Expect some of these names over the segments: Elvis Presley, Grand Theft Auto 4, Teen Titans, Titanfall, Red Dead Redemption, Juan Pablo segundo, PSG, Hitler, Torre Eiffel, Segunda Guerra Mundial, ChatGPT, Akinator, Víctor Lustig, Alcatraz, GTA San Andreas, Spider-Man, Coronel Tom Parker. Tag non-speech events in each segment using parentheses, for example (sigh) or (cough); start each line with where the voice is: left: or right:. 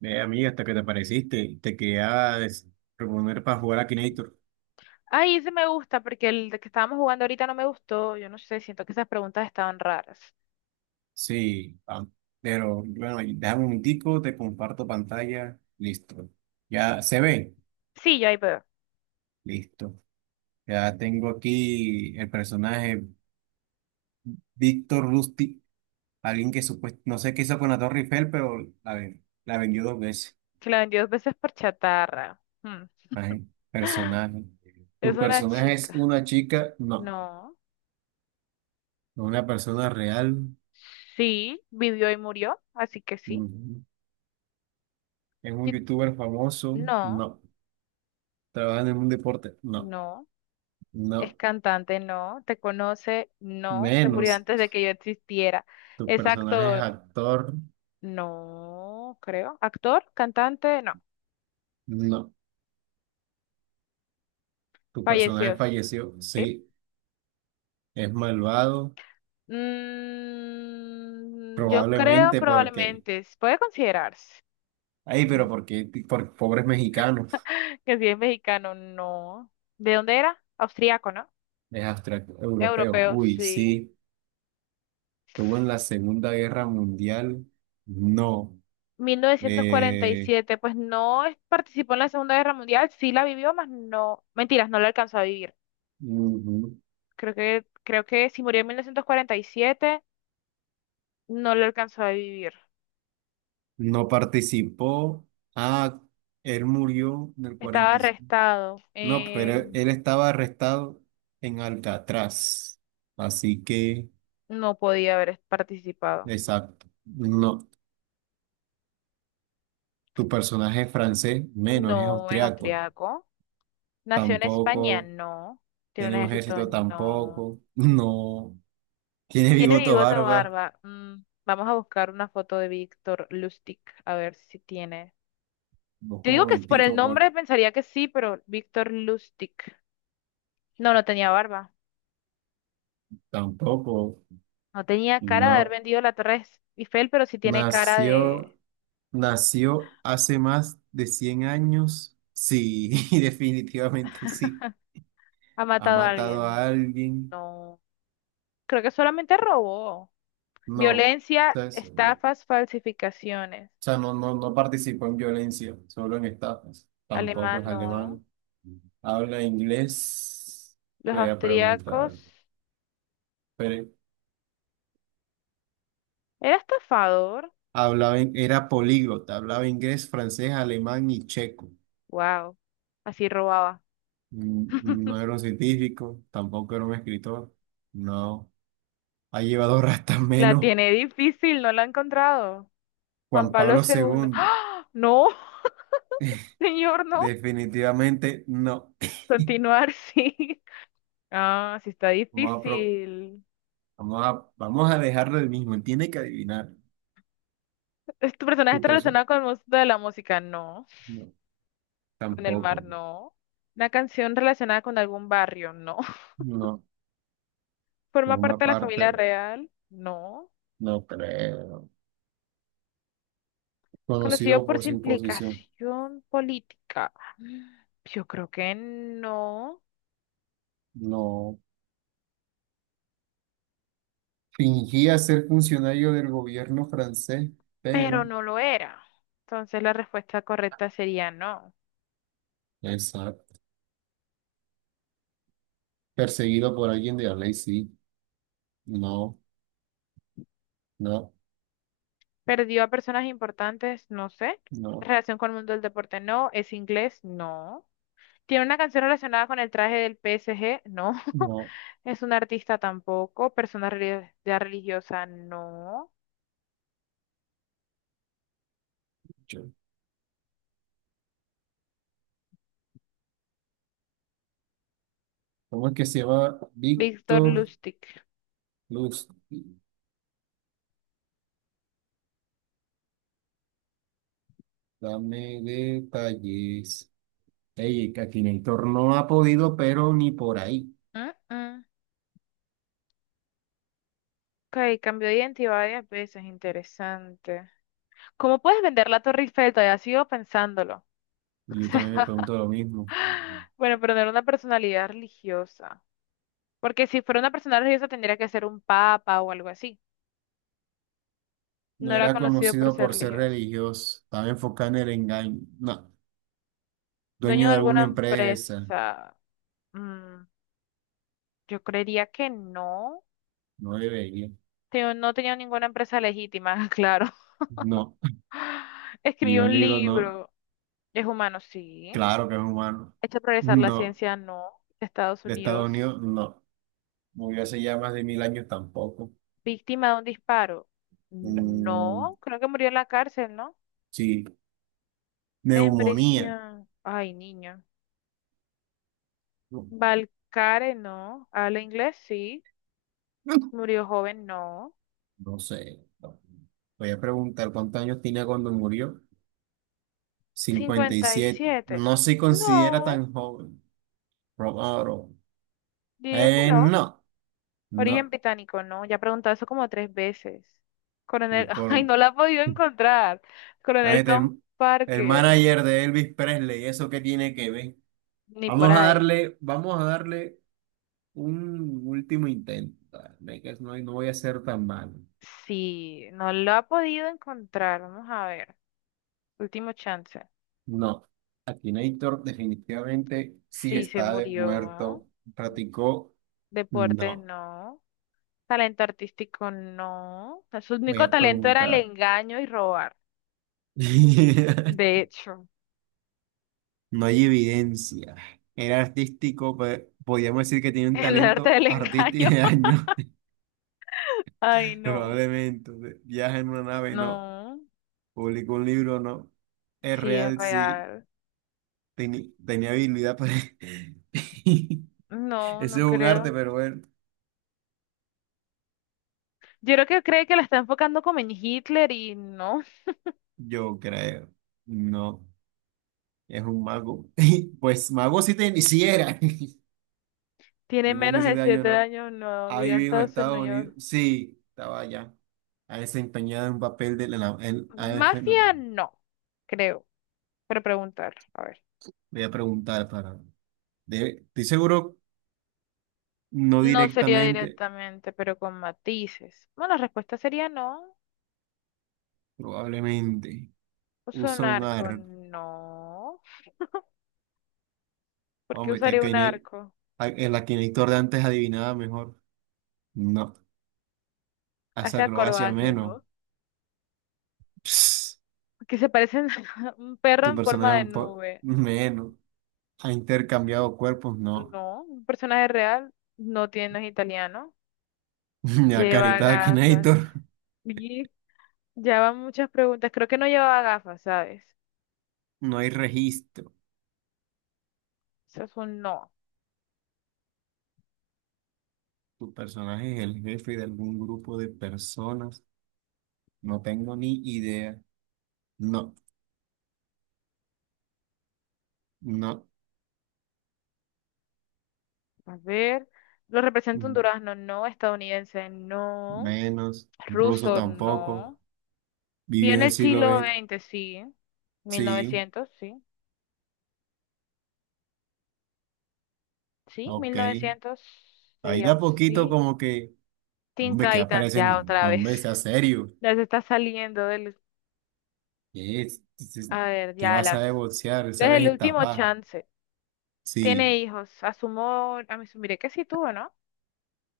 right: Amiga, hasta que te apareciste, te quería proponer para jugar a Kinator.
left: Ay, ese me gusta porque el de que estábamos jugando ahorita no me gustó. Yo no sé, siento que esas preguntas estaban raras.
right: Sí, pero bueno, déjame un minutico, te comparto pantalla, listo. Ya se ve,
left: Sí, ya ahí veo.
right: listo. Ya tengo aquí el personaje Víctor Rusty, alguien que supuestamente, no sé qué hizo con la Torre Eiffel, pero la vendió dos veces.
left: Que la vendió dos veces por chatarra. Hmm.
right: Imagínate,
left: (gasps)
right: personaje. ¿Tu
left: Es una
right: personaje es
left: chica.
right: una chica? No.
left: No.
right: ¿Una persona real?
left: Sí, vivió y murió, así que sí.
right: Ujú. ¿Es un
left: Y-
right: youtuber famoso?
left: No,
right: No. Trabajan en un deporte. No,
left: no. Es
right: no,
left: cantante, no. Te conoce, no. Se murió
right: menos.
left: antes de que yo existiera.
right: Tu
left: Es
right: personaje es
left: actor,
right: actor.
left: no, creo. Actor, cantante, no.
right: No, tu personaje
left: Falleció.
right: falleció.
left: Sí.
right: Sí, es malvado.
left: Yo creo
right: Probablemente porque.
left: probablemente, s- puede considerarse.
right: Ay, pero
left: Ujú.
right: porque por pobres mexicanos.
left: Que si es mexicano, no. ¿De dónde era? Austriaco, ¿no?
right: Es abstracto europeo.
left: Europeo,
right: Uy,
left: sí.
right: sí. Estuvo en la Segunda Guerra Mundial. No.
left: Mil novecientos cuarenta y
right: Eh,
left: siete, pues no es- participó en la Segunda Guerra Mundial, sí la vivió, más no, mentiras, no la alcanzó a vivir.
right: ujú.
left: Creo que si murió en 1947 no lo alcanzó a vivir.
right: No participó. Ah, él murió en el
left: Estaba
right: 40.
left: arrestado,
right: No, pero él estaba arrestado en Alcatraz. Así que,
left: no podía haber participado.
right: exacto. No, tu personaje es francés, menos, es
left: No es
right: austriaco.
left: austriaco. ¿Nació en España?
right: Tampoco,
left: No. ¿Tiene un
right: tiene un
left: ejército?
right: ejército
left: No.
right: tampoco. (laughs) No, tiene
left: ¿Tiene
right: bigote
left: bigote o
right: barba.
left: barba? Vamos a buscar una foto de Víctor Lustig, a ver si tiene.
right: Vos
left: Te
right: como
left: digo que por el
right: mentico, por
left: nombre pensaría que sí, pero Víctor Lustig. No, no tenía barba.
right: tampoco.
left: No tenía cara de haber
right: No,
left: vendido la Torre Eiffel, pero sí tiene cara de...
right: nació, nació hace más de 100 años. Sí, (laughs) definitivamente sí.
left: Ha
right: Ha
left: matado a
right: matado a
left: alguien.
right: alguien.
left: No. Creo que solamente robó.
right: No.
left: Violencia,
right: ¿Sabes?
left: estafas, falsificaciones.
right: O sea, no participó en violencia, solo en estafas. Tampoco
left: Alemán,
right: es
left: no.
right: alemán. Habla inglés. Te
left: Los
right: voy a
left: austríacos.
right: preguntar. Pero
left: Era estafador.
right: hablaba, era políglota, hablaba inglés, francés, alemán y checo.
left: Wow, así robaba.
right: Mm, no era un científico, tampoco era un escritor. No. Ha llevado (laughs) rastas
left: La
right: menos.
left: tiene difícil, no la ha encontrado. Juan
right: Juan
left: Pablo
right: Pablo
left: segundo,
right: segundo.
left: ¡ah! No, (laughs) señor, no.
right: Definitivamente no.
left: Continuar, (laughs) sí. Ah, sí está
right: Vamos a, pro-
left: difícil.
right: vamos a dejarlo el mismo. Él tiene que adivinar.
left: ¿Es ¿Tu personaje
right: Tu
left: está
right: persona.
left: relacionado con el mundo de la música? No.
right: No,
left: ¿Con el mar?
right: tampoco.
left: No. ¿Una canción relacionada con algún barrio? No. (laughs)
right: No,
left: ¿Forma
right: forma
left: parte de la familia
right: parte,
left: real? No.
right: no creo.
left: ¿Conocido
right: Conocido
left: por
right: por
left: su
right: su imposición.
left: implicación política? Yo creo que no.
right: No. Fingía ser funcionario del gobierno francés,
left: Pero
right: pero.
left: no lo era. Entonces la respuesta correcta sería no.
right: Exacto. Perseguido por alguien de la ley, sí. No, no,
left: Perdió a personas importantes, no sé.
right: no,
left: Relación con el mundo del deporte, no. Es inglés, no. Tiene una canción relacionada con el traje del PSG, no. (laughs)
right: no.
left: Es un artista tampoco. Persona reli- ya religiosa, no.
right: Yo- ¿Cómo es que se llama?
left: Víctor
right: Víctor
left: Lustig.
right: Luz. Dame detalles. Ey, Akinator no ha podido, pero ni por ahí.
left: Mm, mm. Ok, cambió de identidad varias veces, interesante. ¿Cómo puedes vender la Torre Eiffel? Todavía sigo pensándolo.
right: Y yo también me pregunto lo mismo.
left: Bueno, pero no era una personalidad religiosa. Porque si fuera una persona religiosa tendría que ser un papa o algo así.
right: No
left: No era
right: era
left: conocido por
right: conocido
left: ser
right: por ser
left: religioso.
right: religioso, estaba enfocado en el engaño. No,
left: Dueño
right: dueño
left: de
right: de
left: alguna
right: alguna empresa,
left: empresa. mm, yo creería que no.
right: no debería.
left: No tenía ninguna empresa legítima, (laughs) claro.
right: No, y
left: Escribió
right: un
left: un
right: libro no,
left: libro. Es humano, sí.
right: claro que es humano.
left: Hecho progresar la
right: No,
left: ciencia, no. Estados
right: de Estados
left: Unidos.
right: Unidos, no. Murió hace ya más de mil años tampoco.
left: Víctima de un disparo.
right: Mm,
left: No. Creo que murió en la cárcel, ¿no?
right: sí,
left: En
right: neumonía.
left: prisión. Ay, niño.
right: No,
left: Balcare, no. Habla inglés, sí. Murió joven, no.
right: no sé. No. Voy a preguntar cuántos años tenía cuando murió. Cincuenta y
left: cincuenta y
right: siete.
left: siete
right: No se considera
left: No,
right: tan joven. Probado.
left: diría que no.
right: No,
left: Origen
right: no.
left: británico, no. Ya he preguntado eso como 3 veces. Coronel,
right: El
left: (laughs) ay,
right: colon.
left: no la he podido encontrar.
right: Ah,
left: Coronel Tom
right: El
left: Parker,
right: manager de Elvis Presley, ¿eso qué tiene que ver?
left: ni por ahí.
right: Vamos a darle un último intento. Dale, que no, no voy a ser tan malo.
left: Sí, no lo ha podido encontrar. Vamos a ver. Último chance.
right: No, Akinator definitivamente sí
left: Sí, se
right: está de
left: murió.
right: muerto. Practicó,
left: Deportes,
right: no.
left: no. Talento artístico, no. Su
right: Me voy
left: único
right: a
left: talento era el
right: preguntar.
left: engaño y robar.
right: (laughs)
left: De hecho.
right: No hay evidencia. Era artístico, podríamos decir que tiene
left: (laughs)
right: un
left: El arte
right: talento
left: del
right: artístico
left: engaño.
right: de
left: (laughs)
right: año,
left: Ay,
right: (laughs)
left: no.
right: probablemente. Viaja en una nave, no.
left: No.
right: Publicó un libro, ¿no? Es
left: Sí, es
right: real, sí.
left: real.
right: Tenía habilidad para... (laughs)
left: No,
right: Eso
left: no
right: es un arte,
left: creo.
right: pero bueno,
left: Yo creo que cree que la está enfocando como en Hitler y no.
right: yo creo. No, es un mago. (laughs) Pues mago sí, sí era. (laughs)
left: (laughs) Tiene
right: De menos de
left: menos de
right: siete años,
left: siete
right: ¿no?
left: años, no.
right: Ha
left: Vive en
right: vivido en
left: Estados
right: Estados
left: Unidos.
right: Unidos. Sí, estaba allá. Ha desempeñado un papel de la... a ver, no,
left: Mafia, no. Creo. Pero preguntar. A ver.
right: voy a preguntar para... estoy seguro, no
left: No sería
right: directamente,
left: directamente, pero con matices. Bueno, la respuesta sería no.
right: probablemente.
left: Uso un
right: Usa un
left: arco,
right: arco.
left: no. ¿Por qué
right: Hombre, está
left: usaría un
right: que no hay.
left: arco?
right: El Akinator de antes adivinaba mejor. No. Haz
left: Hace
right: acrobacia
left: acrobacia,
right: menos.
left: ¿no?
right: Ps,
left: Que se parecen (laughs) un perro
right: tu
left: en forma
right: personaje
left: de
right: un poco
left: nube.
right: menos. Ha intercambiado cuerpos, no.
left: No, un personaje real no tiene, no es italiano.
right: (laughs) La
left: Lleva
right: carita de
left: gafas.
right: Akinator.
left: Y ya van muchas preguntas. Creo que no llevaba gafas, ¿sabes?
right: No hay registro.
left: Eso es un no.
right: Tu personaje es el jefe de algún grupo de personas. No tengo ni idea. No, no.
left: A ver. ¿Lo representa un
right: Mm,
left: durazno? No. Estadounidense, no.
right: menos. Ruso
left: Ruso,
right: tampoco.
left: no. Vio
right: Vivió en
left: en
right: el
left: el
right: siglo
left: siglo
right: XX.
left: XX, sí.
right: Sí,
left: 1900, sí. Sí,
right: ok.
left: 1900
right: Ahí
left: sería
right: da
left: un
right: poquito
left: sí.
right: como que. "No,
left: Teen
right: hombre, que
left: Titans, ya
right: aparecen.
left: otra
right: No, hombre,
left: vez.
right: sea
left: (laughs)
right: serio.
left: Ya se está saliendo del.
right: ¿Qué es? Dices,
left: A ver,
right: ¿qué
left: ya
right: vas a
left: las.
right: negociar?
left: Desde
right: ¿Sabes
left: el último
right: estafar?
left: chance. Tiene
right: Sí,
left: hijos. Asumo, a mí asumiré que sí tuvo, ¿no?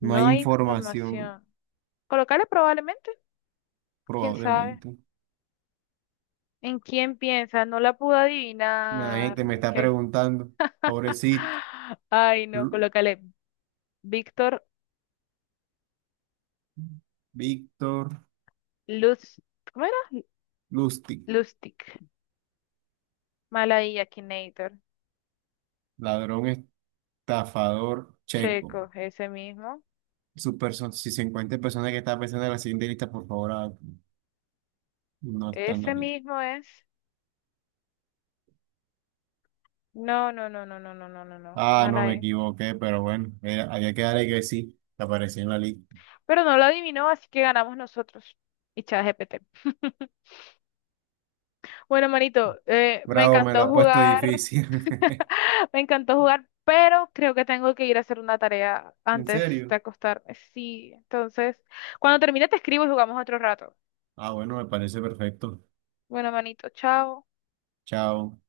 right: no
left: No
right: hay
left: hay
right: información,
left: información. Colocarle probablemente, quién sabe.
right: probablemente.
left: ¿En quién piensa? No la pude
right: La
left: adivinar.
right: gente me
left: Ok.
right: está preguntando, pobrecito,
left: (gasps) Ay, no,
right: Lu-
left: colócale Víctor
right: Víctor
left: Luz. ¿Cómo era?
right: Lustig,
left: Lustig. Malaya Akinator.
right: ladrón estafador checo.
left: Checo, ese mismo.
right: Si se encuentra persona que está pensando en la siguiente lista, por favor, no está en la
left: Ese
right: lista.
left: mismo es. No, no, no, no, no, no, no, no, no.
right: Ah, no me
left: Malay.
right: equivoqué, pero bueno, había que darle que sí, que apareció en la lista.
left: Pero no lo adivinó, así que ganamos nosotros. Y ChatGPT. Bueno, manito, me
right: Bravo, me la
left: encantó
right: ha puesto
left: jugar,
right: difícil.
left: (gasps)
right: (laughs)
left: (laughs) me encantó jugar, pero creo que tengo que ir a hacer una tarea
right: ¿En
left: antes de
right: serio?
left: acostarme. Sí, entonces, cuando termine te escribo y jugamos otro rato.
right: Ah, bueno, me parece perfecto.
left: Bueno, manito, chao.
right: Chao.